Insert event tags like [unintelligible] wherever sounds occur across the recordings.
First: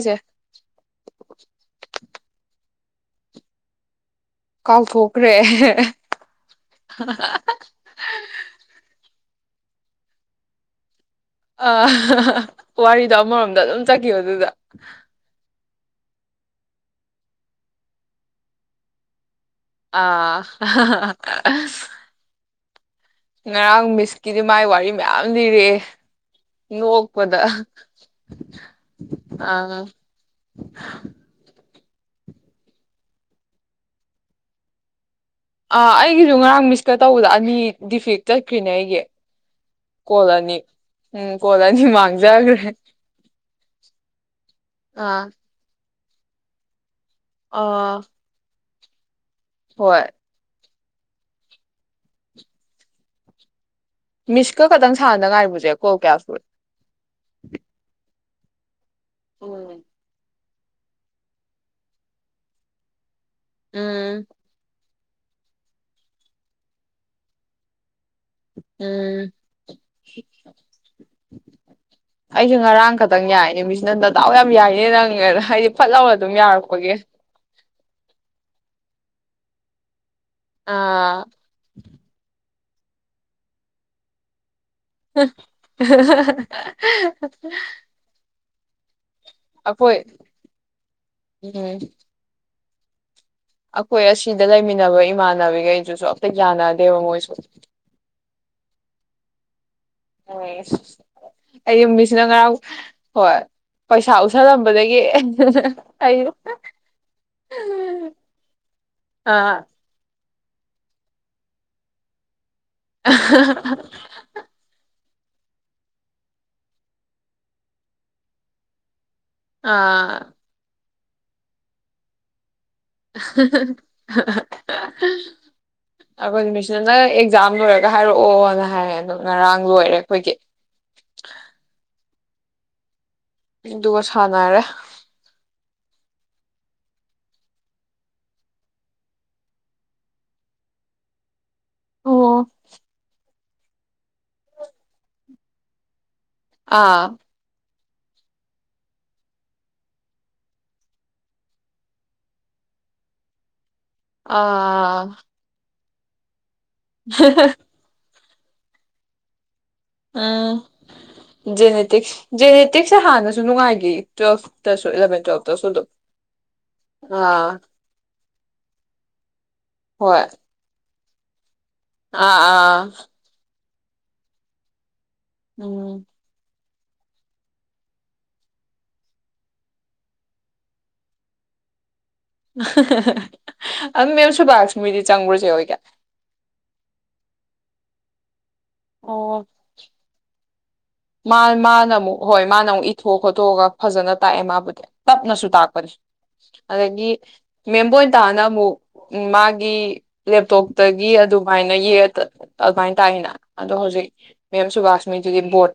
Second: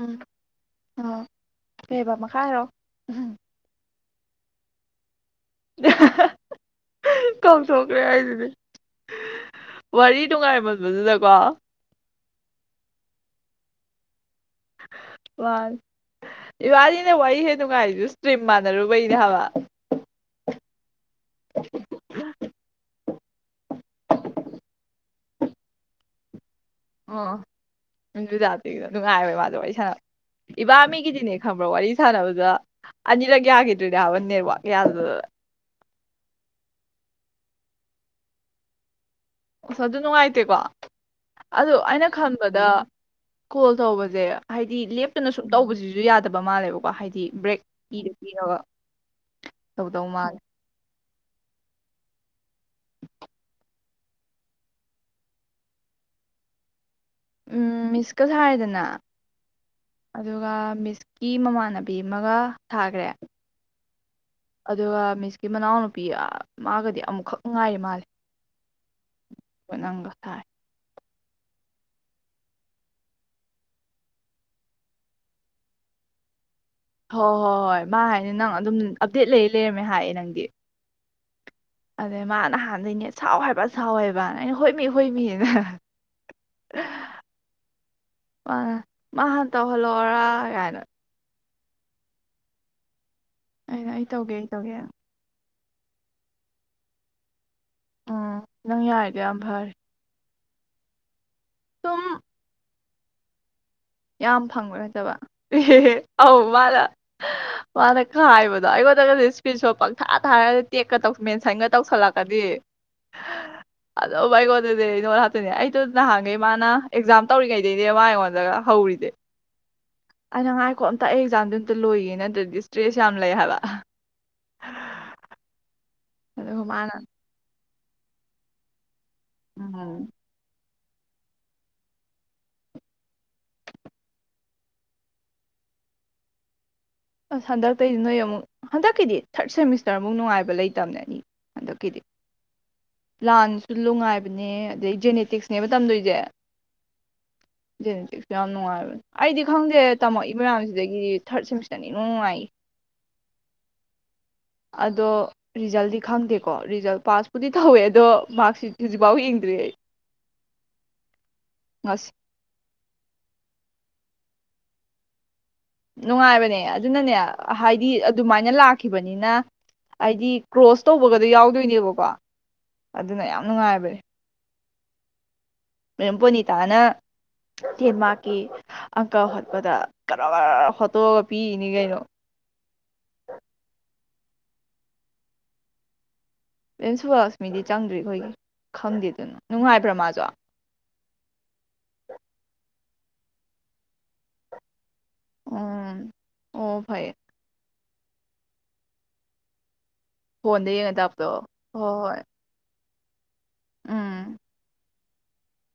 ꯎꯝ ꯑ ꯀꯕ ꯈꯥꯏꯔꯣ ꯎꯝ ꯀꯥꯎ ꯐꯨ ꯔꯦ ꯀꯥꯎꯊꯣꯛꯈ꯭ꯔꯦ ꯍꯥꯏꯁꯤꯅꯦ ꯋꯥꯔꯤ ꯅꯨꯡꯉꯥꯏꯕꯗꯨꯗ ꯑ ꯍꯍ ꯋꯥꯔꯤꯗꯣ ꯑꯃꯔꯣꯝꯗ ꯑꯗꯨꯝ ꯆꯠꯈꯤꯕꯗꯨꯗ ꯋꯥ ꯏꯕꯥꯅꯤꯅꯦ ꯋꯥꯔꯤ ꯍꯦ ꯅꯨꯡꯉꯥꯏꯔꯤꯗꯨ ꯏꯁꯇ꯭ꯔꯤꯝ ꯃꯥꯟꯅꯔꯨꯕꯩꯅꯦ ꯍꯥꯏꯕ ꯑ ꯑꯁ ꯉꯔꯥꯡ ꯃꯤꯁꯀꯤꯗꯤ ꯃꯥꯏ ꯋꯥꯔꯤ ꯃꯌꯥꯝ ꯂꯤꯔꯛꯑꯦ ꯅꯣꯛꯄꯗ ꯑꯣ ꯖꯖꯥꯇꯤꯗ ꯅꯨꯡꯉꯥꯏ ꯃꯥꯗꯣ ꯋꯥꯔꯤ ꯑꯥ ꯁꯥꯟꯅꯕ ꯏꯕꯥꯃꯤꯒꯤꯗꯤꯅꯦ ꯈꯪꯕ꯭ꯔ ꯋꯥꯔꯤꯁ ꯁꯥꯟꯅꯕꯗ ꯑꯅꯤꯔꯛ ꯌꯥꯈꯤꯗ꯭ꯔꯔꯤꯅꯦ ꯍꯥꯏꯕ ꯅꯦꯠꯋꯥꯛ ꯌꯥꯗꯗꯅ ꯑ ꯑꯩꯒꯤꯁꯨ ꯉꯔꯥꯡ ꯃꯤꯁꯀ ꯇꯧꯕꯗ ꯑꯅꯤ ꯗꯤꯐꯦꯛ ꯆꯠꯈ꯭ꯔꯤꯅꯦ ꯑꯩꯒꯤ ꯑꯗꯨ ꯀꯣꯜ ꯅꯨꯡꯉꯥꯏꯇꯦꯀꯣ ꯑꯅꯤ ꯎꯝ ꯀꯣꯜ ꯑꯗꯣ ꯑꯅꯤ ꯑꯩꯅ ꯈꯟꯕꯗ ꯃꯥꯡꯖꯈ꯭ꯔꯦ ꯀꯣꯜ ꯇꯧꯕꯁꯦ ꯍꯥꯏꯗꯤ ꯑꯥ ꯂꯦꯞꯇꯅ ꯁꯨꯝ ꯇꯧꯕꯁꯤꯁꯨ ꯑꯗꯨꯨ ꯌꯥꯗꯕ ꯃꯥꯜꯂꯦꯕꯀꯣ ꯍꯥꯏꯗꯤ ꯗꯤ ꯕ꯭ꯔꯦꯛ ꯑꯥ ꯄꯤꯔ ꯄꯤꯔꯒ ꯍꯣꯏ ꯇꯧꯗꯧ ꯃꯥꯜꯂꯤ ꯃꯤꯁꯀ ꯈꯛꯇꯪ ꯁꯥꯟꯗ ꯉꯥꯏꯔꯤꯕꯨꯁꯦꯀꯣ ꯀꯌꯥ ꯐꯨꯠ ꯎꯝ ꯃꯤꯁ ꯀ ꯍꯥꯏꯔꯗꯅ ꯎꯝ ꯑꯗꯨꯒ ꯃꯤꯁꯀꯤ ꯃꯃꯥꯟꯅꯕꯤ ꯑꯃꯒ ꯊꯥꯈ꯭ꯔꯦ ꯎꯝ ꯑꯗꯨꯒ ꯃꯤꯁꯀꯤ ꯃꯅꯥꯎ ꯅꯨꯄꯤ ꯃꯥꯒꯗꯤ ꯑꯃꯨꯛꯈꯛ ꯉꯥꯏꯔꯤ ꯃꯥꯂꯦ ꯎꯝ ꯊꯥꯔꯦ ꯑꯩꯁꯨ ꯉꯔꯥꯡ ꯈꯛꯇꯪ ꯌꯥꯏꯅꯦ ꯃꯤꯁꯅ ꯅꯗꯥꯎ ꯌꯥꯝ ꯌꯥꯏꯅꯦ ꯅꯪꯉꯦꯅ ꯍꯥꯏꯗꯤ ꯐꯠꯍꯔꯒ ꯑꯗꯨꯝ ꯌꯥꯔꯄ ꯍꯣꯏ ꯍꯣꯏ ꯍꯣꯏ ꯃꯥ ꯍꯥꯏꯅꯤ ꯅꯪ ꯑꯗꯨꯝ ꯑꯞꯗꯦꯗ ꯂꯩꯔ ꯂꯩꯔꯝꯃꯦ ꯍꯥꯏꯌꯦ ꯅꯪꯒꯤ ꯑꯥ ꯑꯗꯩ ꯃꯥ ꯅꯍꯥꯟꯗꯒꯤꯅꯦ ꯁꯥꯎ ꯍꯥꯏꯕ ꯁꯥꯎꯋꯦꯕꯅ ꯑꯩꯅ ꯍꯣꯏꯃꯤ ꯍꯣꯏꯃꯤꯅ ꯍ ꯍꯍꯍ ꯍ ꯄ ꯃꯥ ꯍꯥꯟꯅ ꯇꯧꯍꯜꯂꯛꯑꯣꯔꯥ ꯀꯥꯏꯅ ꯎꯝ ꯑꯩꯅ ꯑꯩꯈꯣꯏ ꯑꯩ ꯇꯧꯒꯦ ꯑꯩ ꯑꯁꯤꯗ ꯇꯧꯒꯦ ꯂꯩꯃꯤꯟꯅꯕ ꯏꯃꯥꯟꯅꯕꯤꯒꯩ ꯁꯨ ꯑꯝꯇ ꯌꯥꯅꯗꯦꯕ ꯃꯣꯏꯁꯨ ꯎꯝ ꯅꯪ ꯌꯥꯔꯗꯤ ꯌꯥꯝ ꯐꯔꯦ ꯑ ꯑꯩ ꯁꯨꯝ ꯃꯤꯁꯅ ꯉꯔꯥ ꯍꯣꯏ ꯄꯩꯁꯥ ꯌꯥꯝ ꯐꯪꯕ꯭ꯔ ꯎꯁꯜꯂꯝꯕꯗꯒꯤ ꯅꯠꯇꯕ ꯏꯦ ꯑꯩ ꯑꯧ ꯃꯥꯅ ꯃꯥꯅ ꯀ ꯍꯥꯏꯕꯗꯣ ꯑꯩꯉꯣꯟꯗꯒꯗꯤ ꯏꯁꯄꯤ ꯑꯥ ꯁꯣ ꯄꯪꯊꯥ ꯊ ꯍꯥꯏꯔꯒ ꯇꯦꯛꯀ ꯇꯧ ꯃꯦꯟ ꯁꯥꯏꯟꯒ ꯇꯧꯁꯜꯂꯛꯀꯗꯤ ꯑꯗꯣ ꯥꯏꯣꯗꯗꯦ ꯏꯣ ꯍ ꯑꯗꯨꯅꯦ ꯑꯩꯗꯣ ꯅꯍꯥꯟꯈꯩ ꯃꯥꯅ ꯑꯦꯛꯖꯥꯝ ꯇꯧꯔꯤꯉꯩꯗꯩꯅꯦ ꯃꯥ ꯑꯩꯉꯣꯟꯗꯒ ꯍꯧꯔꯗ ꯑꯥ ꯇ ꯑꯩ ꯑꯦꯛꯥꯝꯗꯨ ꯑꯝꯇ ꯂꯣꯏꯌꯦꯦꯅꯠꯇ꯭ꯔꯗꯤ [unintelligible] ꯑꯈꯣꯏ ꯑꯗꯨꯒ ꯃꯤꯁꯅ ꯃꯥꯅ ꯅ ꯑꯦꯖꯥꯗꯔ ꯍꯥꯏꯔꯛꯑꯣꯅ ꯍꯥꯏꯔꯛꯦ ꯑꯗꯣ ꯉꯔꯥꯡ ꯂꯣꯏꯔꯦ ꯎꯝ ꯑꯩꯈꯣꯏꯒꯤ ꯑ ꯑꯗꯨꯒ ꯀ ꯊꯅꯔꯦ ꯑꯁ ꯍꯟꯗꯛꯇꯩꯒꯤꯗꯤ ꯅꯣꯏ ꯑꯃꯨꯛ ꯍꯟꯗꯛꯀꯤꯗꯤ ꯊꯥꯔꯠ ꯁꯦꯃꯤꯁꯇꯔ ꯑꯃꯨꯛ ꯅꯨꯡꯉꯥꯏꯕ ꯂꯩꯇꯕꯅꯦꯅꯤ ꯑꯣ ꯂꯥꯟꯁꯨ ꯅꯨꯡꯉꯥꯏꯕꯅꯦ ꯑꯗꯩ ꯖꯦꯅꯦꯇꯤꯛꯁꯅꯦꯕ ꯇꯝꯗꯣꯏꯁꯦ ꯑꯥ ꯖꯦꯅꯦꯇꯤꯛꯁꯨ ꯌꯥꯝ ꯅꯨꯡꯉꯥꯏꯕꯅꯦ ꯑꯩꯗꯤ ꯈꯪꯗꯦ ꯇꯝꯃꯛꯏ ꯃꯌꯥꯝꯁꯤꯗꯒꯤ ꯊꯥꯔꯠꯁꯔ ꯅꯤ ꯃꯨꯏ ꯑ ꯈꯪꯗꯦ ꯀꯣ ꯔꯤꯖꯜꯠ ꯄꯥꯁꯄꯨꯗꯤ ꯇꯧꯋꯦ ꯑꯗꯣ ꯃꯥꯔꯛꯁꯤꯠ ꯍꯧꯖꯤꯛꯐꯥꯎ ꯌꯦꯡꯗ꯭ꯔꯤ ꯑꯩ ꯑꯥ ꯍꯇ ꯉꯁꯤ [unintelligible] ꯃꯇꯦꯛꯁꯦ ꯍꯥꯟꯅꯁꯨ ꯅꯨꯡꯉꯥꯏꯈꯤ ꯇꯨꯌꯦꯜꯐꯇꯁꯨ ꯑꯦꯂꯕꯦꯟ ꯇꯨꯌꯦꯜꯞ ꯅꯨꯡꯉꯥꯏꯕꯅꯦ ꯑꯗꯨꯅꯅꯦ ꯍꯥꯏꯗꯤ ꯑꯗꯨꯃꯥꯏꯅ ꯂꯥꯛꯈꯤꯕꯅꯤꯅ ꯍꯣꯏ ꯍꯥꯏꯗꯤ ꯀ꯭ꯔꯣꯁ ꯇꯧꯕꯒꯗꯤ ꯌꯥꯎꯗꯦ ꯅꯦꯕꯀꯣ ꯑꯥ ꯑꯥ ꯑꯗꯨꯅ ꯌꯥꯝ ꯅꯨꯡꯉꯥꯏꯔꯦ ꯃꯦ ꯎꯝ ꯇꯥꯅ ꯗꯦꯟꯃꯥꯛꯔꯀꯤ ꯑꯪꯀꯜ ꯍꯣꯠꯄꯗ ꯀꯔ ꯐꯣꯇꯣꯒ ꯄꯤꯔꯤꯅꯤ ꯀꯩꯅꯣ ꯑ [unintelligible] ꯨꯕꯁꯃꯤꯗꯤ ꯆꯪꯨꯔꯁꯦ ꯑꯣꯏꯒ [unintelligible] ꯈꯪꯗꯦꯗꯨꯅ ꯑꯣ ꯅꯨꯡꯉꯥꯏꯕ꯭ꯔꯥ ꯃꯥꯖꯣ ꯃꯥꯅ ꯑꯃꯨꯛ ꯍꯣꯏ ꯃꯥꯅ ꯑꯃꯨꯛ ꯏꯊꯣꯛ ꯈꯣꯠꯇꯣꯛꯑꯒ ꯐꯖꯅ ꯇꯥꯛꯑꯦ ꯃꯥꯕꯨꯗꯤ ꯇꯞꯅꯁꯨ ꯇꯥꯛꯄꯅꯦ ꯎꯝ ꯑꯣ ꯑꯗꯒꯤ ꯐꯩꯌꯦ ꯃꯦꯝꯕꯇꯥꯥꯅ ꯑꯃꯨꯛ ꯃꯥꯒꯤ ꯐꯣꯟꯗ ꯌꯦꯡꯉ ꯂꯦꯞꯇꯣꯞꯇꯒꯤ ꯇꯥꯛꯄꯗꯣ ꯑꯗꯨꯃꯥꯏꯅ ꯍꯣꯏ ꯌꯦꯛ ꯍꯣꯏ ꯑꯗꯨꯃꯥꯏ ꯇꯥꯏꯅ ꯑꯗꯣ ꯍꯧꯖꯤꯛ ꯎꯝ ꯃꯦꯝ ꯁꯨꯕꯥꯁ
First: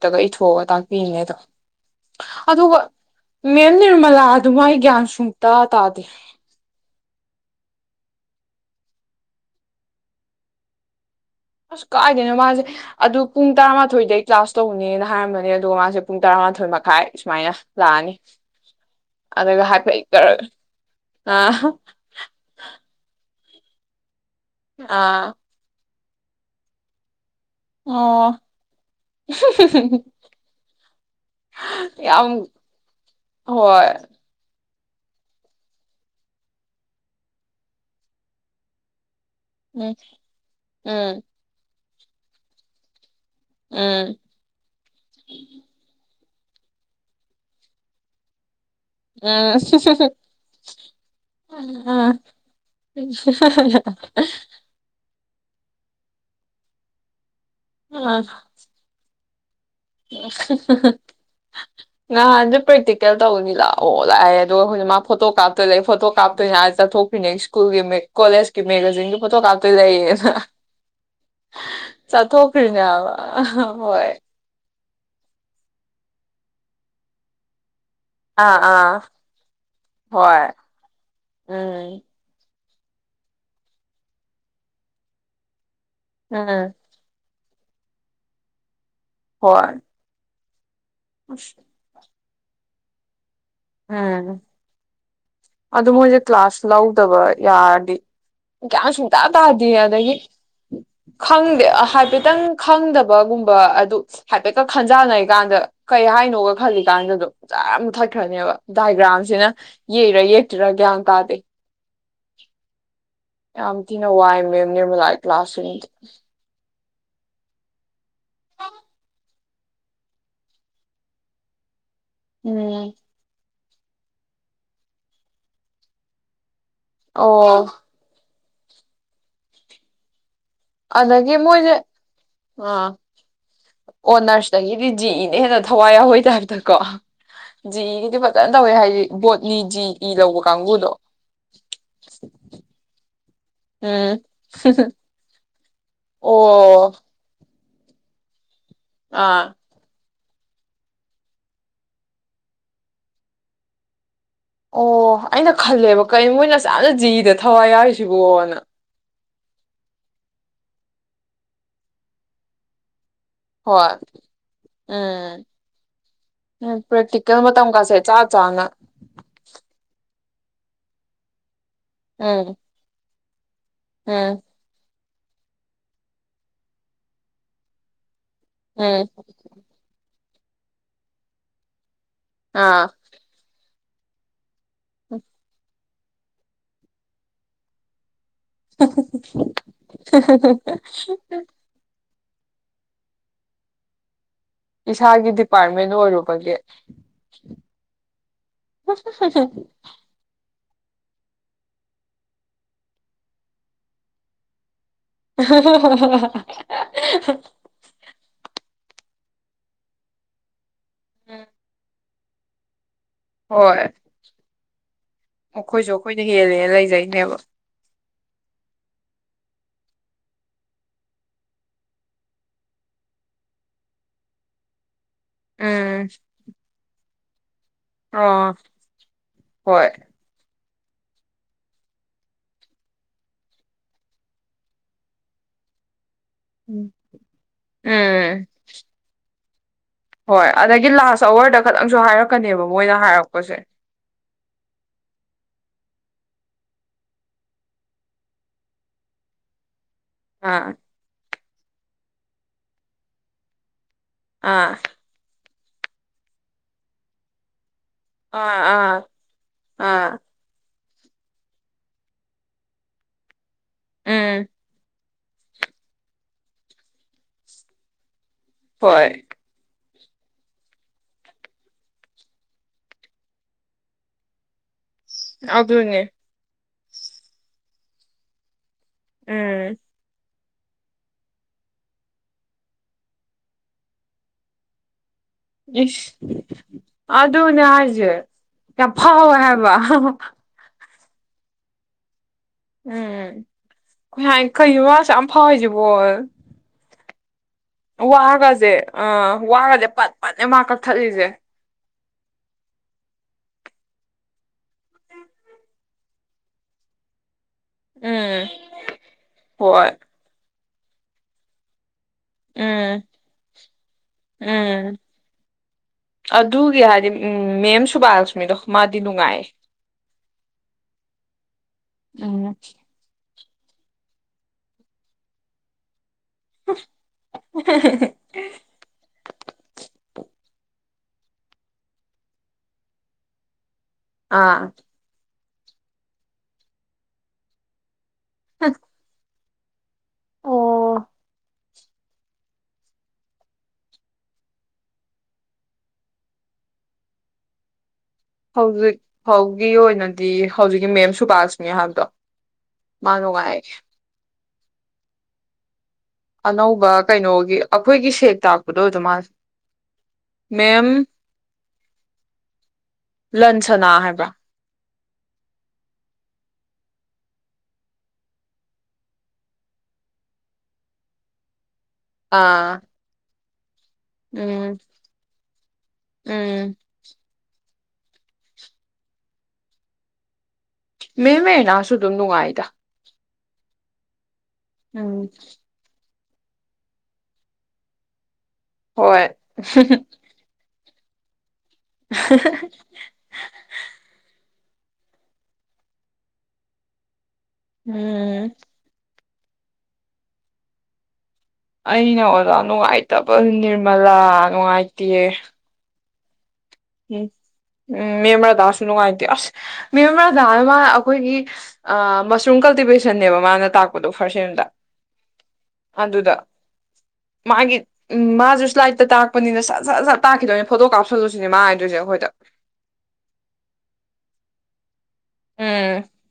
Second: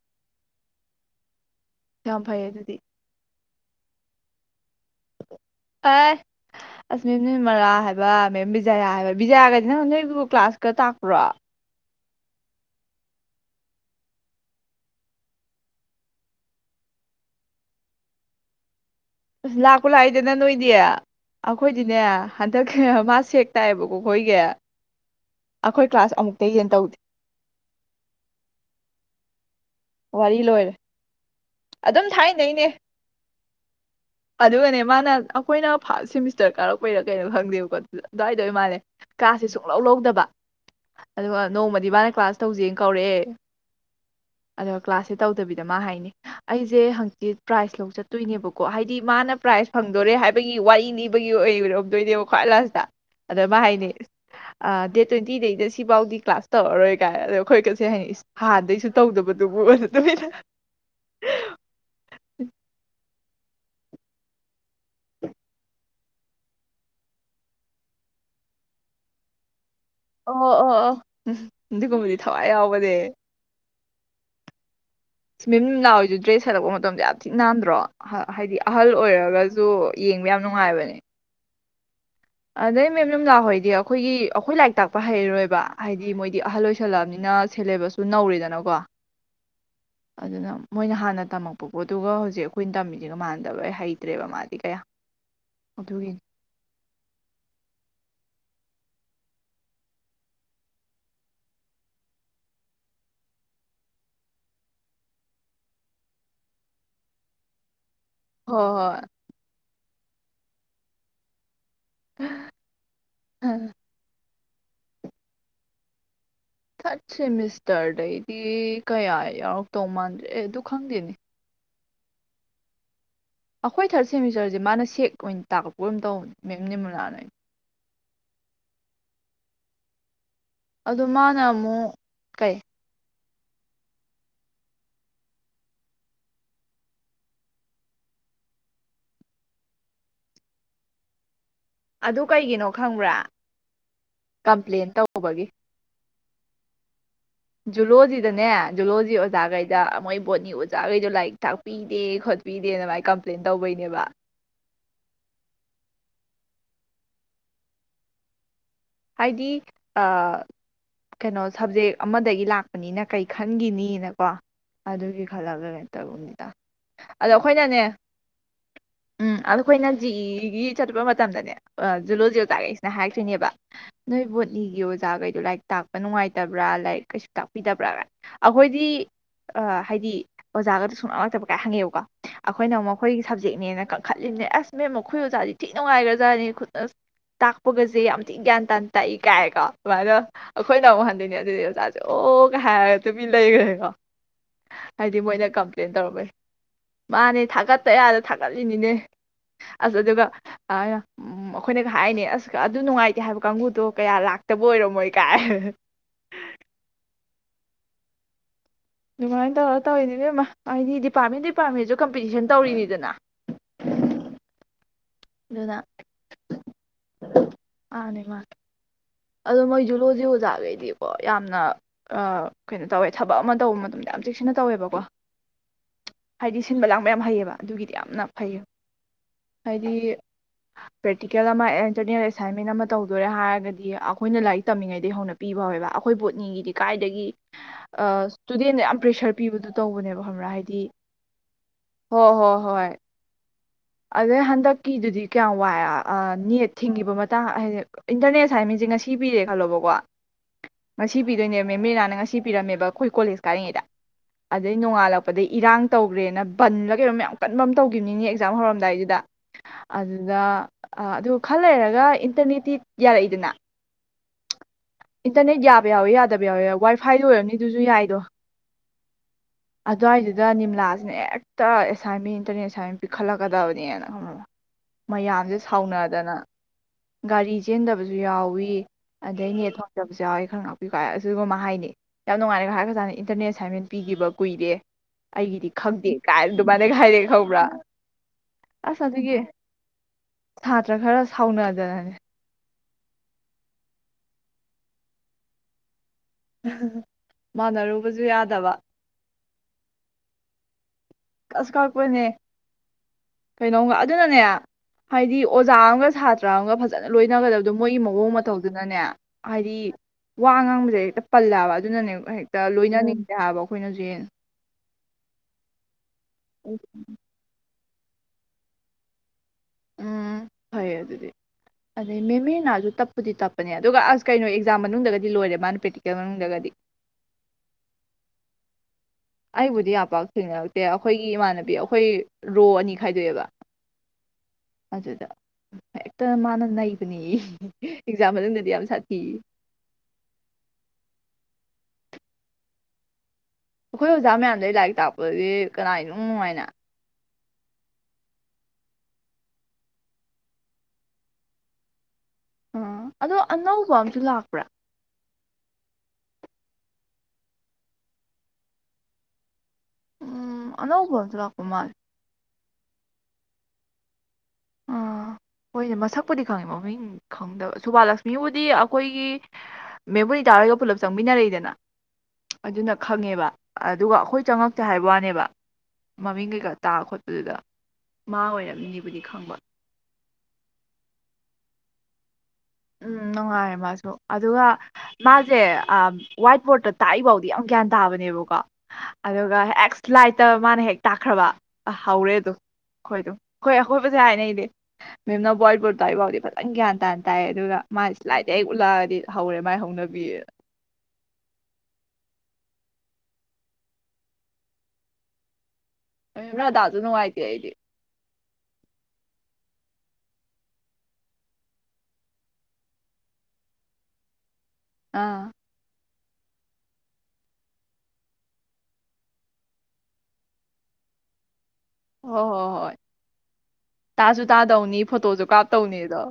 [unintelligible] ꯇꯒ ꯏꯊꯣꯛꯑꯒ ꯇꯥꯛꯄꯤꯅꯦ ꯑꯗꯣ ꯌꯥꯝ ꯐꯩꯌꯦ ꯑꯗꯨꯗꯤ [unintelligible] ꯒꯌꯥꯟ ꯁꯨꯨꯝꯇꯥ ꯇꯥꯗꯦ ꯑꯦ ꯑꯁ ꯃꯦꯝ ꯅꯤꯔꯃꯥꯂꯥ ꯍꯥꯏꯕ ꯃꯦꯝ ꯕꯤꯖꯌꯥ ꯍꯥꯏꯕ ꯕꯤꯖꯌꯥꯒꯗꯤ ꯅꯪ ꯅꯣꯏꯗꯨꯕꯨ ꯀ꯭ꯂꯥꯁꯀ ꯇꯥꯛꯄ꯭ꯔꯣ ꯑꯁ ꯀꯥꯏꯗꯣꯏꯅꯣ ꯃꯥꯁꯦ ꯑꯗꯨ ꯄꯨꯡ ꯇꯔꯥꯃꯥꯊꯣꯏꯗꯩ ꯀ꯭ꯂꯥꯁ ꯇꯧꯕꯅꯦꯅ ꯍꯥꯏꯔꯝꯕꯅꯦ ꯑꯗꯨꯒ ꯃꯥꯁꯦ ꯄꯨꯡ ꯇꯔꯥꯃꯥꯊꯣꯏ ꯃꯈꯥꯏ ꯁꯨꯃꯥꯏꯅ ꯂꯥꯛꯑꯅꯤ ꯑꯁ ꯑꯗꯨꯒ ꯂꯥꯛꯄ ꯍꯥꯏꯐꯦꯠ ꯂꯥꯛꯏꯗꯅ ꯇꯧꯔꯒ ꯅꯣꯏꯗꯤ ꯑꯥ ꯑꯩꯈꯣꯏꯗꯤꯅꯦ ꯍꯟꯗꯛ ꯃꯥꯁꯦꯛ ꯇꯥꯏꯕꯣ ꯍꯣꯏꯒ ꯑꯥ ꯑꯩꯈꯣꯏ ꯀ꯭ꯂꯥꯁ ꯑꯃꯨꯛꯇ ꯍꯦꯟꯅ ꯇꯧꯗꯦ ꯑꫭ ꯋꯥꯔꯤ ꯂꯣꯏꯔꯦ ꯑꯗꯨꯝ ꯌꯥꯝ ꯊꯥꯏꯅꯩꯅꯦ ꯍꯣꯏ ꯑꯗꯨꯒꯅꯦ ꯃꯥꯅ ꯑꯩꯈꯣꯏꯅ ꯐꯥꯔ ꯁꯦꯃꯤꯁꯇꯔ ꯀꯥꯔꯛꯄꯩꯔꯥ ꯀꯩꯅꯣ ꯈꯪꯗꯦꯕꯀꯣ ꯑꯗꯨꯋꯥꯏꯗꯧ ꯏꯃꯥꯅꯦ ꯀꯥꯁꯦ ꯁꯨꯡꯂꯧ ꯎꯝ ꯂꯧꯗꯕ ꯎꯝ ꯑꯗꯨꯒ ꯅꯣꯡꯃꯗꯤ ꯗꯤ ꯃꯥꯅ ꯀ꯭ꯂꯥꯁ ꯇꯧꯁꯦꯅ ꯀꯧꯔꯛꯑꯦ ꯎꯝ ꯑꯗꯣ ꯀ꯭ꯂꯥꯁꯁꯦ ꯇꯧꯗꯕꯤꯗ ꯃꯥ ꯍꯥꯏꯅꯤ ꯑꯩꯁꯦ ꯍꯪꯆꯤꯠ ꯄ꯭ꯔꯥꯏꯖ ꯂꯧ ꯆꯠꯇꯣꯏꯅꯦꯕꯀꯣ ꯀꯣ ꯍꯥꯏꯗꯤ ꯎꯝ ꯃꯥꯅ ꯎꯝ ꯄ꯭ꯔꯥꯏꯖ ꯐꯪꯗꯣꯔꯦ ꯍꯥꯏꯕꯒꯤ ꯋꯥꯔꯤ ꯂꯤꯅꯤꯕꯒꯤ ꯎꯝ ꯑꯣꯏꯔꯣꯝꯗꯣꯏꯅꯦꯕ ꯈ꯭ꯋꯥꯏ ꯂꯁꯤꯗ ꯑꯗ ꯃꯥ ꯍꯥꯏꯅꯤ ꯇ꯭ꯋꯦꯟꯇꯤꯗꯩꯗ ꯁꯤꯐꯥꯎꯗꯤ ꯀ꯭ꯂꯥꯁ ꯇꯧꯔꯔꯣꯏ ꯀꯥꯏ ꯑꯗꯣ ꯑꯩꯈꯣꯏ ꯀꯠꯁꯦ ꯍꯥꯏꯅ ꯏꯁ ꯍꯥꯟꯗꯩꯁꯨ ꯇꯧꯗꯕ ꯑꯗꯨ ꯄ꯭ꯔꯛꯇꯤꯀꯦꯜ ꯇꯧꯅꯤ ꯂꯥꯛꯑꯣ ꯂꯥꯛꯑꯦ ꯑꯗꯨꯒꯗ ꯑꯩꯈꯣꯏꯅ ꯃꯥ ꯐꯣꯇꯣ ꯀꯥꯞꯇꯣꯏ ꯂꯩꯦ ꯐꯣꯇꯣ ꯀꯥꯞꯇꯣꯏꯅꯤꯅ ꯆꯠꯊꯣꯛ꯭ꯔꯤꯅꯦ ꯁ꯭ꯀꯨꯜꯒꯤ ꯀꯣꯂꯦꯖꯀꯤ ꯃꯦꯒꯥꯖꯤꯟꯒꯤ ꯐꯣꯇꯣ ꯀꯥꯞ ꯂꯩꯌꯦꯅ ꯑꯣ ꯑꯣ ꯑꯣ ꯑꯗꯨꯒꯨꯝꯕꯗꯤ ꯊꯋꯥꯏ ꯌꯥꯎꯕꯅꯦ ꯆꯠꯊꯣꯛꯈ꯭ꯔꯤꯅꯦꯕ ꯍꯣꯏ ꯁꯨꯃꯤꯝ ꯂꯥꯎꯏꯗꯨ ꯗ꯭ꯔꯦꯁ ꯍꯜꯂꯛꯄ ꯃꯇꯝꯗ ꯌꯥꯝ ꯊꯤꯛ ꯅꯥꯟꯗ꯭ꯔꯣ ꯑꯥ ꯍꯥꯏꯗꯤ ꯑꯥ ꯑꯍꯜ ꯑꯣꯏꯔꯒꯁꯨ ꯌꯦꯡꯕ ꯌꯥꯝ ꯍꯣꯏ ꯅꯨꯡꯉꯥꯏꯕꯅꯦ ꯎꯝ ꯑꯗꯩ ꯃꯦꯝ ꯅꯨꯡꯗꯥꯥꯍꯣꯏꯗꯤ ꯑꯩꯈꯣꯏꯒꯤ ꯑꯩꯈꯣꯏ ꯂꯥꯏꯔꯤꯛ ꯇꯥꯛꯄ ꯍꯩꯔꯣꯏꯕ ꯍꯥꯏꯗꯤ ꯃꯣꯏꯗꯤ ꯑꯍꯜ ꯎꯝ ꯑꯣꯏꯁꯜꯂꯛꯑꯕꯅꯤꯅ ꯁꯦꯂꯦꯕꯁꯇꯨ ꯅꯧꯔꯤꯗꯅꯀꯣ ꯍꯣꯏ ꯑꯗꯨꯅ ꯃꯣꯏꯅ ꯍꯥꯟꯅ ꯑꯁ ꯇꯝꯃꯛꯄꯀꯣ ꯑꯗꯨꯒ ꯁꯤꯦ ꯑꯩꯈꯣꯏꯅ ꯇꯝꯃꯤꯁꯤꯒ ꯃꯥꯥꯟꯦ ꯎꯝ ꯑꯗꯨ ꯑꯗꯨ ꯑꯗꯨꯒꯤꯅꯤ ꯃꯣꯏꯦ ꯀ꯭ꯂꯥꯁ ꯂꯥꯎ ꯠꯇꯕ ꯌꯥꯔꯗꯤ ꯀꯌꯥꯝ ꯁꯨꯡꯇꯥ ꯇꯥꯗꯦ ꯑꯗꯒꯤ ꯈꯪꯗꯦ ꯍꯥꯏꯐꯦꯠꯇꯪ ꯈꯪꯗꯕꯒꯨꯝꯕ ꯑꯗꯨ ꯍꯥꯏꯐꯦꯠꯀ ꯈꯟꯖꯥꯟꯅꯩꯀꯥꯟꯗ ꯀꯩ ꯍꯥꯏꯅꯣꯒ ꯈꯜꯂꯤꯀꯥꯟꯗ ꯑꯗꯨꯣ ꯑꯣꯖꯥ ꯃꯨꯊꯠꯈ꯭ꯔ ꯍꯣꯏ ꯍꯣꯏ ꯗꯥꯏꯒ꯭ꯔꯝꯁꯤꯅ ꯌꯩꯔ ꯌꯦꯛꯇꯔꯒ꯭ꯌꯥꯥꯡ ꯀꯥꯗꯦ ꯑꯝ ꯊ ꯅ ꯋꯥꯏ ꯃꯦꯝꯅꯦ ꯂꯥꯛꯏ ꯀ꯭ꯂ ꯂꯥꯁ ꯊꯥꯔꯠ ꯁꯦꯃꯤꯁꯇꯔꯗꯩꯗꯤ ꯀꯌꯥ ꯌꯥꯎꯔꯛꯇꯧ ꯃꯥꯟꯗ꯭ꯔꯦ ꯑꯗꯨ ꯈꯪꯗꯦꯅꯤ ꯎꯝ ꯑꯩꯈꯣꯏ ꯊꯥꯔꯠ ꯁꯦꯃꯤꯁꯇꯔꯁꯦ ꯃꯥꯅ ꯁꯦꯛ ꯑꯣꯏꯅ ꯇꯥꯛꯂꯛꯄ ꯑꯣꯏꯅꯝ ꯇꯧꯕꯅꯦ ꯃꯦꯝꯦꯝꯅꯤ ꯃꯅꯥ ꯂ ꯑꯣ ꯑꯗꯣ ꯑꯗꯒꯤ ꯃꯥꯅ ꯃꯖ ꯑꯃꯨꯛ ꯀꯩ ꯑ ꯑꯣ ꯅꯔꯁꯇꯒꯤꯗꯤ ꯖꯤ ꯏꯅ ꯍꯦꯟꯅ ꯊꯋꯥꯏ ꯍꯋꯥꯏ ꯇꯥꯏꯞꯇꯀꯣ ꯖꯤ ꯏꯒꯤꯗꯤ ꯐꯖꯅ ꯇꯧꯋꯦ ꯍꯥꯏꯗꯤ ꯕꯣꯠꯅꯤ ꯖꯤ ꯏ ꯂꯧꯕ ꯀꯥꯡꯕꯨꯗꯣ ꯑꯗꯨ ꯀꯩꯒꯤꯅꯣ ꯈꯪꯕ꯭ꯔꯥ ꯎꯝ ꯀꯝꯄ꯭ꯂꯦꯟ ꯇꯧꯧꯕꯒꯤ ꯑꯣ ꯖꯨꯂꯣꯖꯤꯗꯅꯦ ꯖꯨꯂꯣꯖꯤ ꯑꯥ ꯑꯣꯖꯥꯈꯩꯗ ꯃꯣꯏ ꯄꯣꯠꯅꯤ ꯑꯣꯖꯥꯈꯩꯗꯣ ꯂꯥꯏꯔꯤꯛ ꯇꯥꯛꯄꯤꯗꯦ ꯈꯣꯠꯄꯤꯗꯦ ꯑꯗꯨꯃꯥꯏꯅ ꯀꯝꯄ꯭ꯂꯦꯟ ꯇꯧꯕꯩꯅꯦꯕ ꯑꯣ ꯑꯩꯅ ꯈꯜꯂꯦꯕ ꯀꯔꯤ ꯃꯣꯏꯅꯁ ꯌꯥꯝꯅ ꯖꯤꯗ ꯊꯋꯥꯏ ꯌꯥꯎꯔꯤꯁꯤꯕꯣꯅ ꯍꯥꯏꯗꯤ ꯀꯩꯅꯣ ꯁꯕꯖꯦꯛ ꯑꯃꯗꯒꯤ ꯂꯥꯛꯄꯅꯤꯅ ꯀꯩ ꯍꯣꯏ ꯈꯟꯈꯤꯅꯤꯅꯀꯣ ꯑꯗꯨꯒꯤ ꯎꯝ ꯈꯜꯂꯒ ꯀꯩꯅ ꯇꯧꯔꯨꯅꯤꯗ ꯎꯝ ꯑꯗꯣ ꯄ꯭ꯔꯦꯛꯇꯤꯀꯦꯜ ꯑꯩꯈꯣꯏꯅꯅꯦ ꯃꯇꯝꯒꯁꯦ ꯆꯥ ꯆꯥꯅ ꯎꯝ ꯑꯗꯣ ꯑꯩꯈꯣꯏꯅ ꯖꯤꯛ ꯒꯤ ꯆꯠꯄ ꯃꯇꯝꯗꯅꯦ ꯑ ꯖꯂꯣꯖꯤ ꯎꯝ ꯇꯒꯥꯏꯁꯅ ꯍꯥꯏ ꯟꯕ ꯎꯝ ꯅꯣꯏꯕꯣꯠꯂꯤꯒꯣ ꯑꯣꯖꯥꯈꯩꯗꯣ ꯂꯥꯏꯔꯤꯛ ꯇꯥꯛꯄ ꯅꯨꯡꯉꯥꯏꯇꯕ꯭ꯔꯥ ꯂꯥꯏꯔꯤꯛ ꯀꯩꯁꯨ ꯇꯥꯛꯄꯤꯗꯕ꯭ꯔꯥꯒ ꯑꯩꯈꯣꯏꯗꯤ ꯎꯝ ꯍꯥꯏꯗꯤ ꯑꯣꯖꯥꯒꯗ ꯁꯨꯡꯅꯥꯎ ꯂꯛꯇꯕ ꯀꯥꯏ ꯍꯪꯉꯦꯨꯒ ꯑꯩꯈꯣꯏꯅ ꯑꯃꯨ ꯑꯥ ꯃꯈꯣꯏꯒꯤ ꯁꯞꯖꯦꯛꯅꯦꯅ ꯀꯟꯈꯠꯂꯤꯅꯦ ꯑꯁ ꯃꯃ ꯃꯈꯈꯣꯏ ꯌꯥꯗꯤꯤ ꯅꯨꯡꯉꯥꯏꯈ꯭ꯔꯖꯥꯠꯅꯤ ꯈꯨꯠꯅ ꯇꯥꯛꯄꯒꯁꯦ ꯌꯥꯝ ꯒ꯭ꯌꯥꯟ ꯇꯥꯥꯟ ꯇꯥꯛꯏ ꯀꯥꯏꯦꯀꯣ ꯑꯗꯨꯃꯥꯏꯅ ꯑꯩꯈꯣꯏꯅ ꯑꯃꯨꯛ ꯍꯟꯗꯣꯏꯅꯦ ꯑꯗꯨꯗꯤ ꯑꯣꯖꯥꯥꯁꯦ ꯑꯣ ꯍꯥꯏ ꯇ ꯃꯤ ꯂꯩꯒꯦꯒ ꯍꯥꯏꯗꯤ ꯏꯁꯥꯒꯤ ꯃꯣꯏꯅ ꯗꯤꯄꯥꯔꯠꯃꯦꯟ ꯀꯝꯄ꯭ꯂꯦꯟ ꯇꯧꯔꯕꯩ ꯑꯣꯏꯔꯨꯕꯒꯤ ꯃꯥꯅꯦ ꯊꯥꯒꯠꯇ ꯌꯥꯗ ꯊꯥꯒꯠꯂꯤꯅꯤꯅꯦ ꯑꯁ ꯑꯗꯨꯒ ꯑ ꯑꯩꯈꯣꯏꯅꯒ ꯍꯥꯏꯅꯤ ꯑꯁ ꯑꯗꯨ ꯅꯨꯡꯉꯥꯏꯇ ꯍꯥꯏꯕ ꯀꯥꯡꯨꯗꯣ ꯀꯌꯥ ꯂꯥꯛꯇꯕ ꯑꯣꯏꯔꯝꯅꯣ ꯗꯨꯃꯥꯏꯅ ꯇꯧꯔ ꯇꯧꯔꯤꯤꯅꯦꯅꯦꯦꯝꯃ ꯑꯩꯗꯤꯄꯥꯔꯃꯦꯟ ꯗꯤꯄꯥꯔꯃꯦꯟ ꯀꯝꯄꯤꯇꯤꯁꯟ ꯇꯧꯔꯤꯅꯤꯗꯅ ꯍꯣꯏꯣꯏ ꯑꯗꯨꯅ ꯑꯩꯈꯣꯏꯁꯨ ꯑꯩꯈꯣꯏꯅ ꯍꯦꯜꯂꯦꯦ ꯂꯩꯖꯩꯅꯦꯕ ꯃꯥꯅꯦ ꯃꯥꯅꯦ ꯑꯗꯣ ꯃꯣꯏ ꯖꯨꯂꯣꯖꯤ ꯑꯣꯖꯥꯈꯩꯗꯤꯀꯣ ꯌꯥꯝꯅ ꯀꯩꯅꯣ ꯇꯧꯋꯦ ꯊꯕꯛ ꯑꯃ ꯇꯧꯕ ꯃꯇꯝꯗ ꯌꯥꯝ ꯆꯦꯛꯁꯤꯟꯅ ꯇꯧꯋꯦꯕꯀꯣ ꯎꯝ ꯍꯥꯏꯗꯤ ꯁꯤꯟꯕꯂ ꯃꯌꯥꯝ ꯍꯩꯌꯦꯕ ꯑꯗꯨꯒꯤꯗꯤ ꯌꯥꯝꯅ ꯑꯣ ꯐꯩ ꯍꯣꯏ ꯍꯥꯏꯗꯤ ꯄ꯭ꯔꯦꯛꯇꯤꯀꯦꯜ ꯑꯃ ꯏꯟꯇꯔꯅꯦꯜ ꯑꯦꯁꯥꯏꯟꯃꯦꯟ ꯑꯃ ꯇꯧꯗꯣꯔꯦ ꯍꯥꯏꯔꯒꯗꯤ ꯑꯩꯈꯣꯏꯅ ꯂꯥꯏꯔꯤꯛ ꯇꯝꯃꯤꯉꯩꯗꯒꯤ ꯍꯧꯅ ꯄꯤꯕ ꯍꯧꯋꯦꯕ ꯑꯩꯈꯣꯏ ꯣꯠꯅꯤꯒꯤꯗꯤ ꯎꯝ ꯀꯥꯏꯗꯒꯤ ꯎꯝ ꯏꯁꯇꯨꯗꯦꯟꯗ ꯌꯥꯝ ꯄ꯭ꯔꯦꯁꯔ ꯄꯤꯕꯗ ꯍꯣꯏ ꯑꯗꯒꯤ ꯂꯥꯁ ꯑꯋꯥꯔꯗ ꯈꯇꯪꯁꯨ ꯍꯣꯏ ꯍꯣꯏ ꯍꯥꯏꯔꯛꯀꯅꯦꯕ ꯍꯣꯏ ꯃꯣꯏꯅ ꯍꯥꯏꯔꯛꯄꯁꯦ ꯑꯗꯩ ꯍꯟꯗꯛꯀꯤꯗꯨꯗꯤ ꯀꯌꯥꯝ ꯋꯥꯏ ꯅꯦꯠ ꯊꯤꯡꯈꯤꯕ ꯃꯇꯥꯡ ꯍꯥꯏꯗꯤ ꯏꯟꯇꯔꯅꯦꯠꯁ ꯍꯥꯏ ꯃꯤꯁꯦ ꯉꯁꯤ ꯄꯤꯔꯦ ꯈꯜꯂꯣꯕꯀꯣ ꯑꯥ ꯄꯤꯗꯣꯏꯅꯦꯕ ꯃꯦꯝ ꯃꯔꯤꯅꯥꯅ ꯉꯁꯤ ꯄꯔꯝꯃꯦꯕ ꯑꯩꯈꯣꯏ ꯀꯣꯂꯦꯖ ꯀꯥꯏꯔꯤꯉꯩꯗ ꯑꯗꯩ ꯑꯥ ꯅꯣꯡꯉꯥꯜꯂꯛꯄꯗꯒꯤꯩ ꯏꯔꯥꯡ ꯇꯧꯈ꯭ꯔꯦꯅ ꯕꯟꯂ ꯀꯩꯅꯣ ꯃꯌꯥꯝ ꯀꯟꯕ ꯑꯃ ꯇꯧꯈꯤꯕꯅꯤ ꯑꯦꯛꯖꯥꯝ ꯑꯥ ꯑꯥ ꯍꯧꯔꯝꯗꯥꯏꯗꯨꯗ ꯑꯥ ꯑꯗꯨꯗ ꯑꯥ ꯑꯗꯨꯒ ꯈꯔ ꯂꯩꯔꯒ ꯏꯟꯇꯔꯅꯦꯠꯇꯤ ꯌꯥꯜꯂꯛꯏꯗꯅ ꯎꯝ ꯏꯟꯇꯔꯅꯦꯠ ꯌꯥꯕ ꯌꯥꯎꯋꯦ ꯌꯥꯗꯕ ꯌꯥꯎꯋꯦ ꯋꯥꯏ ꯐꯥꯏꯗ ꯑꯣꯏꯔꯅꯤ ꯑꯗꯨꯁꯨ ꯌꯥꯏꯗꯣ ꯍꯣꯏ ꯑꯗꯨꯋꯥꯏꯗꯨꯗ ꯅꯤꯝꯂꯥꯁꯤꯅ ꯍꯦꯛꯇ ꯑꯦꯁꯥꯏꯟꯃꯦꯟ ꯏꯟꯇꯔꯅꯦꯠ ꯑꯦꯁꯥꯏꯟꯃꯦꯟ ꯄꯤꯈꯠꯂꯛꯀꯗꯕꯅꯦꯅ ꯈꯪꯂꯝꯃꯣ ꯃꯌꯥꯝꯁꯦ ꯑꯗꯨꯅꯦ ꯁꯥꯎꯅꯗꯅ ꯒꯥꯔꯤ ꯆꯦꯟꯗꯕꯁꯨ ꯌꯥꯎꯋꯤ ꯑꯗꯩꯅꯦ ꯎꯝ ꯊꯣꯡꯖꯕꯁꯨ ꯌꯥꯎꯋꯦ ꯈꯔ ꯉꯥꯛꯄꯤꯀꯣ ꯑꯗꯨꯒꯨꯝꯕ ꯍꯥꯏꯅꯤ ꯌꯥꯝ ꯅꯨꯡꯉꯥꯏꯔꯦ ꯍꯥꯏꯔ ꯈꯖꯥꯅꯤ ꯏꯟꯇꯔꯅꯦꯠ ꯑꯦꯁꯥꯏꯟꯃꯦꯟ ꯄꯤꯈꯤꯕ ꯀꯨꯏꯔꯦ ꯑꯩꯒꯤꯗꯤ ꯈꯪꯗꯦ ꯏꯁ ꯀꯥꯏ ꯑꯗꯨꯃꯥꯏꯅꯒ ꯍꯥꯏꯔꯛꯑꯦ ꯈꯪꯕ꯭ꯔꯥ ꯑꯗꯨꯅꯦ ꯍꯥꯏꯁꯦ ꯌꯥꯝ ꯐꯥꯎꯋꯦ ꯍꯥꯏꯕ ꯅꯠꯇ꯭ꯔ ꯈꯔ ꯁꯥꯎꯅꯖꯅꯅꯦ ꯎꯝ ꯑꯩꯈꯣꯏ ꯍꯥꯏ ꯀꯩ ꯋꯥꯁꯨ ꯌꯥꯝ ꯐꯥꯎꯁꯤꯕꯣ ꯎ ꯋꯥꯒꯖꯦ ꯑ ꯋꯥꯒꯗꯦ ꯄ ꯄꯅꯦ ꯃꯥ ꯊꯠꯂꯤꯁꯦ ꯣꯏꯅꯦ ꯀꯩꯅꯣꯝꯒ ꯑꯗꯨꯅꯅꯦ ꯍꯥꯏꯗꯤ ꯑꯣꯖꯥ ꯑꯃꯒ ꯁꯥꯇ꯭ꯔ ꯑꯃꯒ ꯐꯖꯅ ꯂꯣꯏꯅꯒꯗꯕ ꯑꯗꯣ ꯃꯣꯏꯒꯤ ꯃꯑꯣꯡ ꯎꯝ ꯃꯇꯧꯗꯨꯅꯅꯦ ꯍꯣꯏ ꯍꯥꯏꯗꯤ ꯋꯥꯥꯡ ꯁꯦ ꯍꯦꯛꯇ ꯄꯜꯂꯑꯕ ꯑꯗꯨꯅꯅꯦ ꯍꯦꯛꯇ ꯎꯝ ꯂꯣꯏꯅꯅꯤꯡꯗꯦ ꯍꯥꯏꯕ ꯑꯩꯈꯣꯏꯅꯖꯤꯦ ꯎꯝ ꯑꯗꯨꯒꯤ ꯍꯥꯏꯗꯤ ꯎ ꯃꯦꯝꯁ ꯁꯨꯕꯥ ꯂꯁꯃꯤꯗꯣ ꯃꯥꯗꯤ ꯅꯨꯡꯉꯥꯏ ꯎꯝ ꯐꯣꯏ ꯑꯗꯨꯗꯤ ꯑꯗꯩ ꯎꯝ ꯃꯦꯃꯤꯅꯁꯨ ꯇꯞꯄꯨꯗꯤ ꯇꯞꯄ ꯐꯅꯦ ꯑꯗꯨꯒ ꯑꯁ ꯀꯩꯅꯣ ꯑꯦꯛꯖꯥꯝ ꯃꯅꯨꯡꯗꯗꯤ ꯂꯣꯏꯔꯦ ꯃꯥꯅ ꯄ꯭ꯔꯦꯛꯇꯤ ꯀꯌꯥ ꯃꯅꯨꯡꯗꯖꯒꯥꯗꯤ ꯎꯝ ꯑꯩꯕꯨꯗꯤ ꯌꯥꯝ ꯄꯥꯛ ꯊꯦꯡꯅꯔꯛꯇꯦ ꯑꯩꯈꯣꯏꯒꯤ ꯏꯃꯥꯟꯅꯕꯤ ꯑꯩꯈꯣꯏ ꯔꯣ ꯑꯅꯤ ꯈꯥꯏꯗꯣꯛꯑꯦꯕ ꯑꯥ ꯑꯦꯛꯇꯣ ꯃꯥꯅ ꯅꯕꯅꯤ ꯑꯦꯛꯖꯥꯝ ꯃꯅꯨꯡꯗꯗꯤ ꯌꯥꯝ ꯁꯥꯊꯤ ꯑꯣ ꯑꯩꯈꯣꯏ ꯑꯣꯖꯥ ꯃꯌꯥꯝꯗ ꯂꯥꯏꯔꯤꯛ ꯇꯥꯛꯄꯗꯤ ꯀꯅꯥꯅꯝ ꯅꯨꯡꯉꯥꯏꯅ ꯍꯧꯖꯤꯛ ꯐꯒꯤ ꯑꯣꯏꯅꯗꯤ ꯍꯧꯖꯤꯛꯀꯤ ꯃꯦꯝ ꯁꯨꯕꯥꯁꯃꯤ ꯍꯥꯏꯕꯗꯣ ꯎꯝ ꯃꯥ ꯑꯗꯣ ꯅꯨꯡꯉꯥꯏ ꯑꯅꯧꯕ ꯑꯝꯨ ꯂꯥꯛ ꯄꯨ ꯑꯅꯧꯕ ꯀꯩꯅꯣꯒꯤ ꯑꯩꯈꯣꯏꯒꯤ ꯁꯦꯠ ꯇꯥꯛꯄꯗꯣ ꯑꯗꯨ ꯃꯥꯁ ꯎꯝ ꯑꯅꯧ ꯀꯣꯊ ꯀꯨꯃꯔ ꯂꯟꯁꯅꯥ ꯍꯥꯏꯕ꯭ꯔꯥ ꯑꯥ ꯍꯣꯏꯅꯦ ꯃꯁꯛꯄꯨꯗꯤ ꯈꯪꯉꯤ ꯃꯃꯤꯡ ꯈꯪꯗꯕ ꯁꯨꯕꯥ ꯂꯛꯁꯃꯤꯕꯨꯗꯤ ꯑꯩꯈꯣꯏꯒꯤ ꯃꯦꯕꯨꯅꯤ ꯇꯥꯔꯣꯏꯒ ꯄꯨꯜꯂꯞ ꯆꯪꯃꯤꯟꯅꯔꯛꯏꯗꯅ ꯑꯥ ꯑꯗꯨꯅ ꯈꯪꯉꯦꯕ ꯑꯗꯨꯒ ꯑꯩꯈꯣꯏ ꯎꯝ ꯆꯪꯉꯛꯇꯦ ꯍꯥꯏꯕ ꯋꯥꯅꯦꯕ ꯃꯃꯤꯡ ꯎꯝ ꯀꯩꯀꯥ ꯇꯥ ꯈꯣꯠꯄꯗꯨꯗ ꯃꯥ ꯑꯣꯏꯔꯃꯅꯤ ꯕꯨꯗ ꯈꯪꯕꯥ꯫ ꯃꯥꯝ ꯃꯦꯔꯤꯅꯥ ꯁꯨ ꯑꯗꯨꯝ ꯅꯨꯉ꯭ꯒꯥꯏ ꯗꯥ꯫ ꯎꯝ ꯅꯨꯉ꯭ꯒꯥꯏ ꯃꯁꯨ꯫ ꯑꯗꯨꯒꯥ ꯎꯝ ꯃꯥꯁꯦ ꯑꯥ꯫ ꯍꯣꯌꯥꯏꯠ ꯕꯣꯔꯗ ꯗꯥ ꯇꯥꯀꯀꯦ ꯐꯥꯑꯣ ꯗꯤ ꯏꯝꯝ ꯒꯏꯟ ꯇꯥꯕꯅꯦ ꯕꯥ ꯀꯣ꯫ ꯑꯥ ꯍꯣꯏ ꯑꯗꯨꯒꯥ ꯍꯦꯛ ꯁ꯭ꯂꯥꯏꯗ ꯗꯥ ꯃꯥꯅꯥ ꯍꯦꯛ꯫ ꯇꯥꯈꯔꯥꯕꯥ꯫ ꯑꯥ ꯍꯨꯔꯦ ꯑꯗꯨꯝ ꯑꯈꯣꯏ ꯗꯨꯝ ꯑꯈꯣꯏ ꯃꯁꯦꯟ ꯍꯥꯏꯅꯦꯏ ꯅꯦ꯫ ꯃꯥꯝ ꯍꯣꯌꯥꯏꯠ ꯕꯣꯔꯗ ꯗꯥ ꯇꯥꯀꯀꯦ ꯐꯥꯑꯣ ꯗꯤ ꯐ꯭ꯍꯖꯅꯥ ꯒꯏꯟ ꯇꯥꯅꯥ ꯇꯥꯀꯀꯦ꯫ ꯑꯗꯨꯒꯥ ꯃꯥꯅꯥ ꯎꯝ ꯁ꯭ꯂꯥꯏꯗ ꯍꯦꯛ ꯎꯠꯂꯥ ꯗꯤ ꯍꯥꯑꯣꯔꯦ ꯃꯥꯏ ꯍ꯭ꯋꯅꯥꯕꯤ꯫ ꯑꯩꯅꯥ ꯑꯣꯖꯥ ꯅꯨꯡꯒꯥꯏꯇꯥꯕꯥ ꯅꯤꯔꯃꯂꯥ ꯅꯨꯉ꯭ꯒꯥꯏꯇꯤꯌꯦ꯫ ꯃꯥꯝ ꯔꯥꯙꯥ ꯗꯨ ꯅꯨꯉ꯭ꯒꯥꯏꯇꯦ ꯏꯗ꯫ ꯗꯥꯁꯨ ꯅꯨꯡꯉꯥꯏꯇꯦ ꯑꯁ ꯃꯤꯝ ꯔꯗꯥꯅ ꯃꯥ ꯑꯩꯈꯣꯏꯒꯤ ꯃꯁꯔꯨꯝ ꯀꯜꯇꯤꯚꯦꯁꯟꯅꯦꯕ ꯃꯥꯅ ꯇꯥꯛꯄꯗꯣ ꯐꯔꯁꯦꯟꯝꯗ ꯑꯥ ꯑꯗꯨꯗ ꯃꯥꯒꯤ ꯎ ꯃꯥꯁꯨ ꯁ꯭ꯂꯥꯏꯠꯇ ꯇꯥꯛꯄꯅꯤꯅ ꯁꯠ ꯁꯖ ꯁꯖꯠ ꯇꯥꯛꯈꯤꯗꯣꯏꯅꯦ ꯐꯣꯇꯣ ꯀꯥꯞꯁꯜꯂꯨꯁꯨ [inaudible] ꯍꯣ ꯍꯣꯏ ꯇꯥꯁꯨ꯫ ꯇꯥꯗꯧꯅꯤ ꯍꯥꯌꯅꯥ ꯀꯧꯏ꯫ ꯐꯣꯇꯣ ꯁꯨ ꯀꯄꯇꯧꯅꯤ ꯇꯧꯕꯥ꯫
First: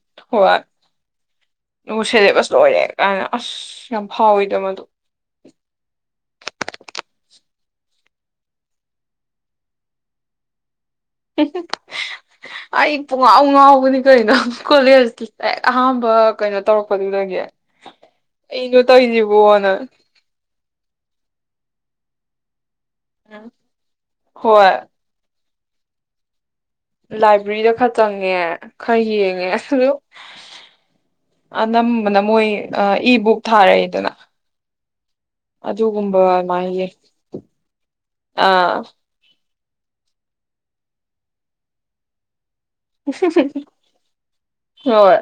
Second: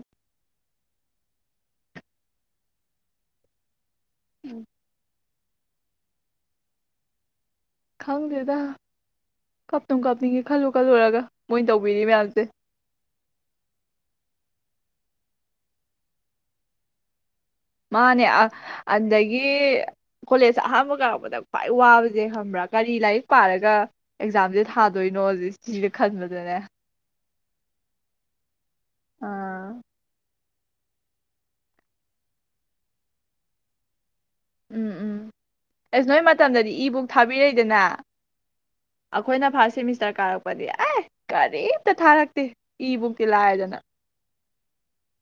ꯎꯝ ꯑꯗꯨꯒꯥ ꯁꯤꯂꯦꯕꯁ ꯂꯣꯏꯔꯦ ꯒꯥꯏꯅꯥ ꯑꯁ꯭ꯍ꯫ ꯌꯥꯝ ꯐꯥꯑꯣꯎꯏ ꯗꯥ ꯎꯝ ꯃꯥ ꯗꯨ꯫ ꯈꯪꯒꯗꯦ ꯗꯥ ꯀꯞꯄꯨ ꯀꯄꯅꯤꯡꯒꯦ ꯈ꯭ꯂꯨ꯫ ꯑꯩ ꯄꯨꯡ ꯉꯣꯎ ꯉꯣꯎꯕꯅꯦ ꯀꯦꯏꯅꯣ꯫ ꯀꯣꯂꯦꯖꯀꯤ ꯑꯍꯥꯟꯕ ꯀꯩꯅꯣ ꯇꯧꯔꯛꯄꯗꯨꯗꯒꯤ ꯃꯥꯅꯦ ꯑꯩꯅꯣ ꯑꯗꯨꯗꯥꯒꯤ ꯇꯧꯔꯤꯁꯤꯕꯣꯅ ꯗꯤ ꯀꯣꯂꯦꯖ ꯑꯍꯥꯟ ꯕꯥ ꯀꯔꯄꯥꯗꯥ ꯈꯋꯥꯏ ꯋꯥꯕꯥ꯫ ꯦꯔ ꯀꯥꯔꯤ ꯂꯥꯏꯔꯤꯛ ꯄꯥꯔꯥꯒꯥ ꯑꯦꯀꯖꯥꯝ ꯁꯦ ꯍꯣꯏ ꯊꯥꯗꯣꯏꯅꯣ ꯁꯦ꯫ ꯆꯔ ꯈꯗꯕꯗꯅ ꯂꯥꯏꯕ꯭ꯔꯦꯔꯤ ꯗꯥ ꯈ꯭ꯔꯥ ꯆꯉ꯭ꯒꯦ꯫ ꯈ꯭ꯔꯥ ꯌꯦꯡꯒꯦ ꯑꯗꯨ꯫ ꯎꯝ ꯑꯅꯕꯅꯥ ꯃꯣꯏ ꯑꯥ ꯏꯕꯨꯛ ꯊꯥꯔꯦꯏ ꯗꯤ. ꯑꯦꯟ. ꯑꯦ ꯎꯝ ꯎꯝ ꯑꯦꯁ ꯅꯣꯏ ꯃꯇꯝ ꯗꯥ ꯑꯗꯨꯃꯥꯏꯅ ꯗꯦ ꯌꯦꯡ ꯕꯨꯛ ꯊꯥꯕꯤꯔꯦꯏ ꯗ꯭ꯅꯥ ꯑꯥ ꯑꯈꯣꯏꯅꯥ ꯑꯍꯥꯅꯕꯥ꯫ ꯁꯦꯃꯤꯁ꯭ꯇꯔ ꯀꯔꯄꯥ ꯗꯤ ꯑꯦꯍꯍ ꯀꯔꯦꯃꯗꯥ ꯊꯥꯔꯀꯇꯦ꯫ ꯏꯕꯨꯛ ꯗꯤ ꯂꯥꯏꯔꯥ ꯗꯤ. ꯑꯦꯟ. ꯑꯦ ꯍꯣꯏ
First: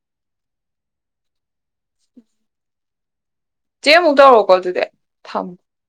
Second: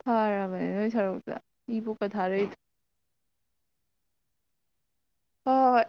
ꯊꯥꯔꯕꯅꯦ ꯅꯣꯏ ꯁꯔꯨꯛꯇ ꯏ ꯄꯣꯛꯀ ꯊꯥꯔꯛꯏꯗ ꯆꯦ ꯑꯃꯗ ꯋꯥ ꯀꯣꯜꯗꯗ ꯊꯝꯕ ꯍꯣꯏ ꯍꯣꯏ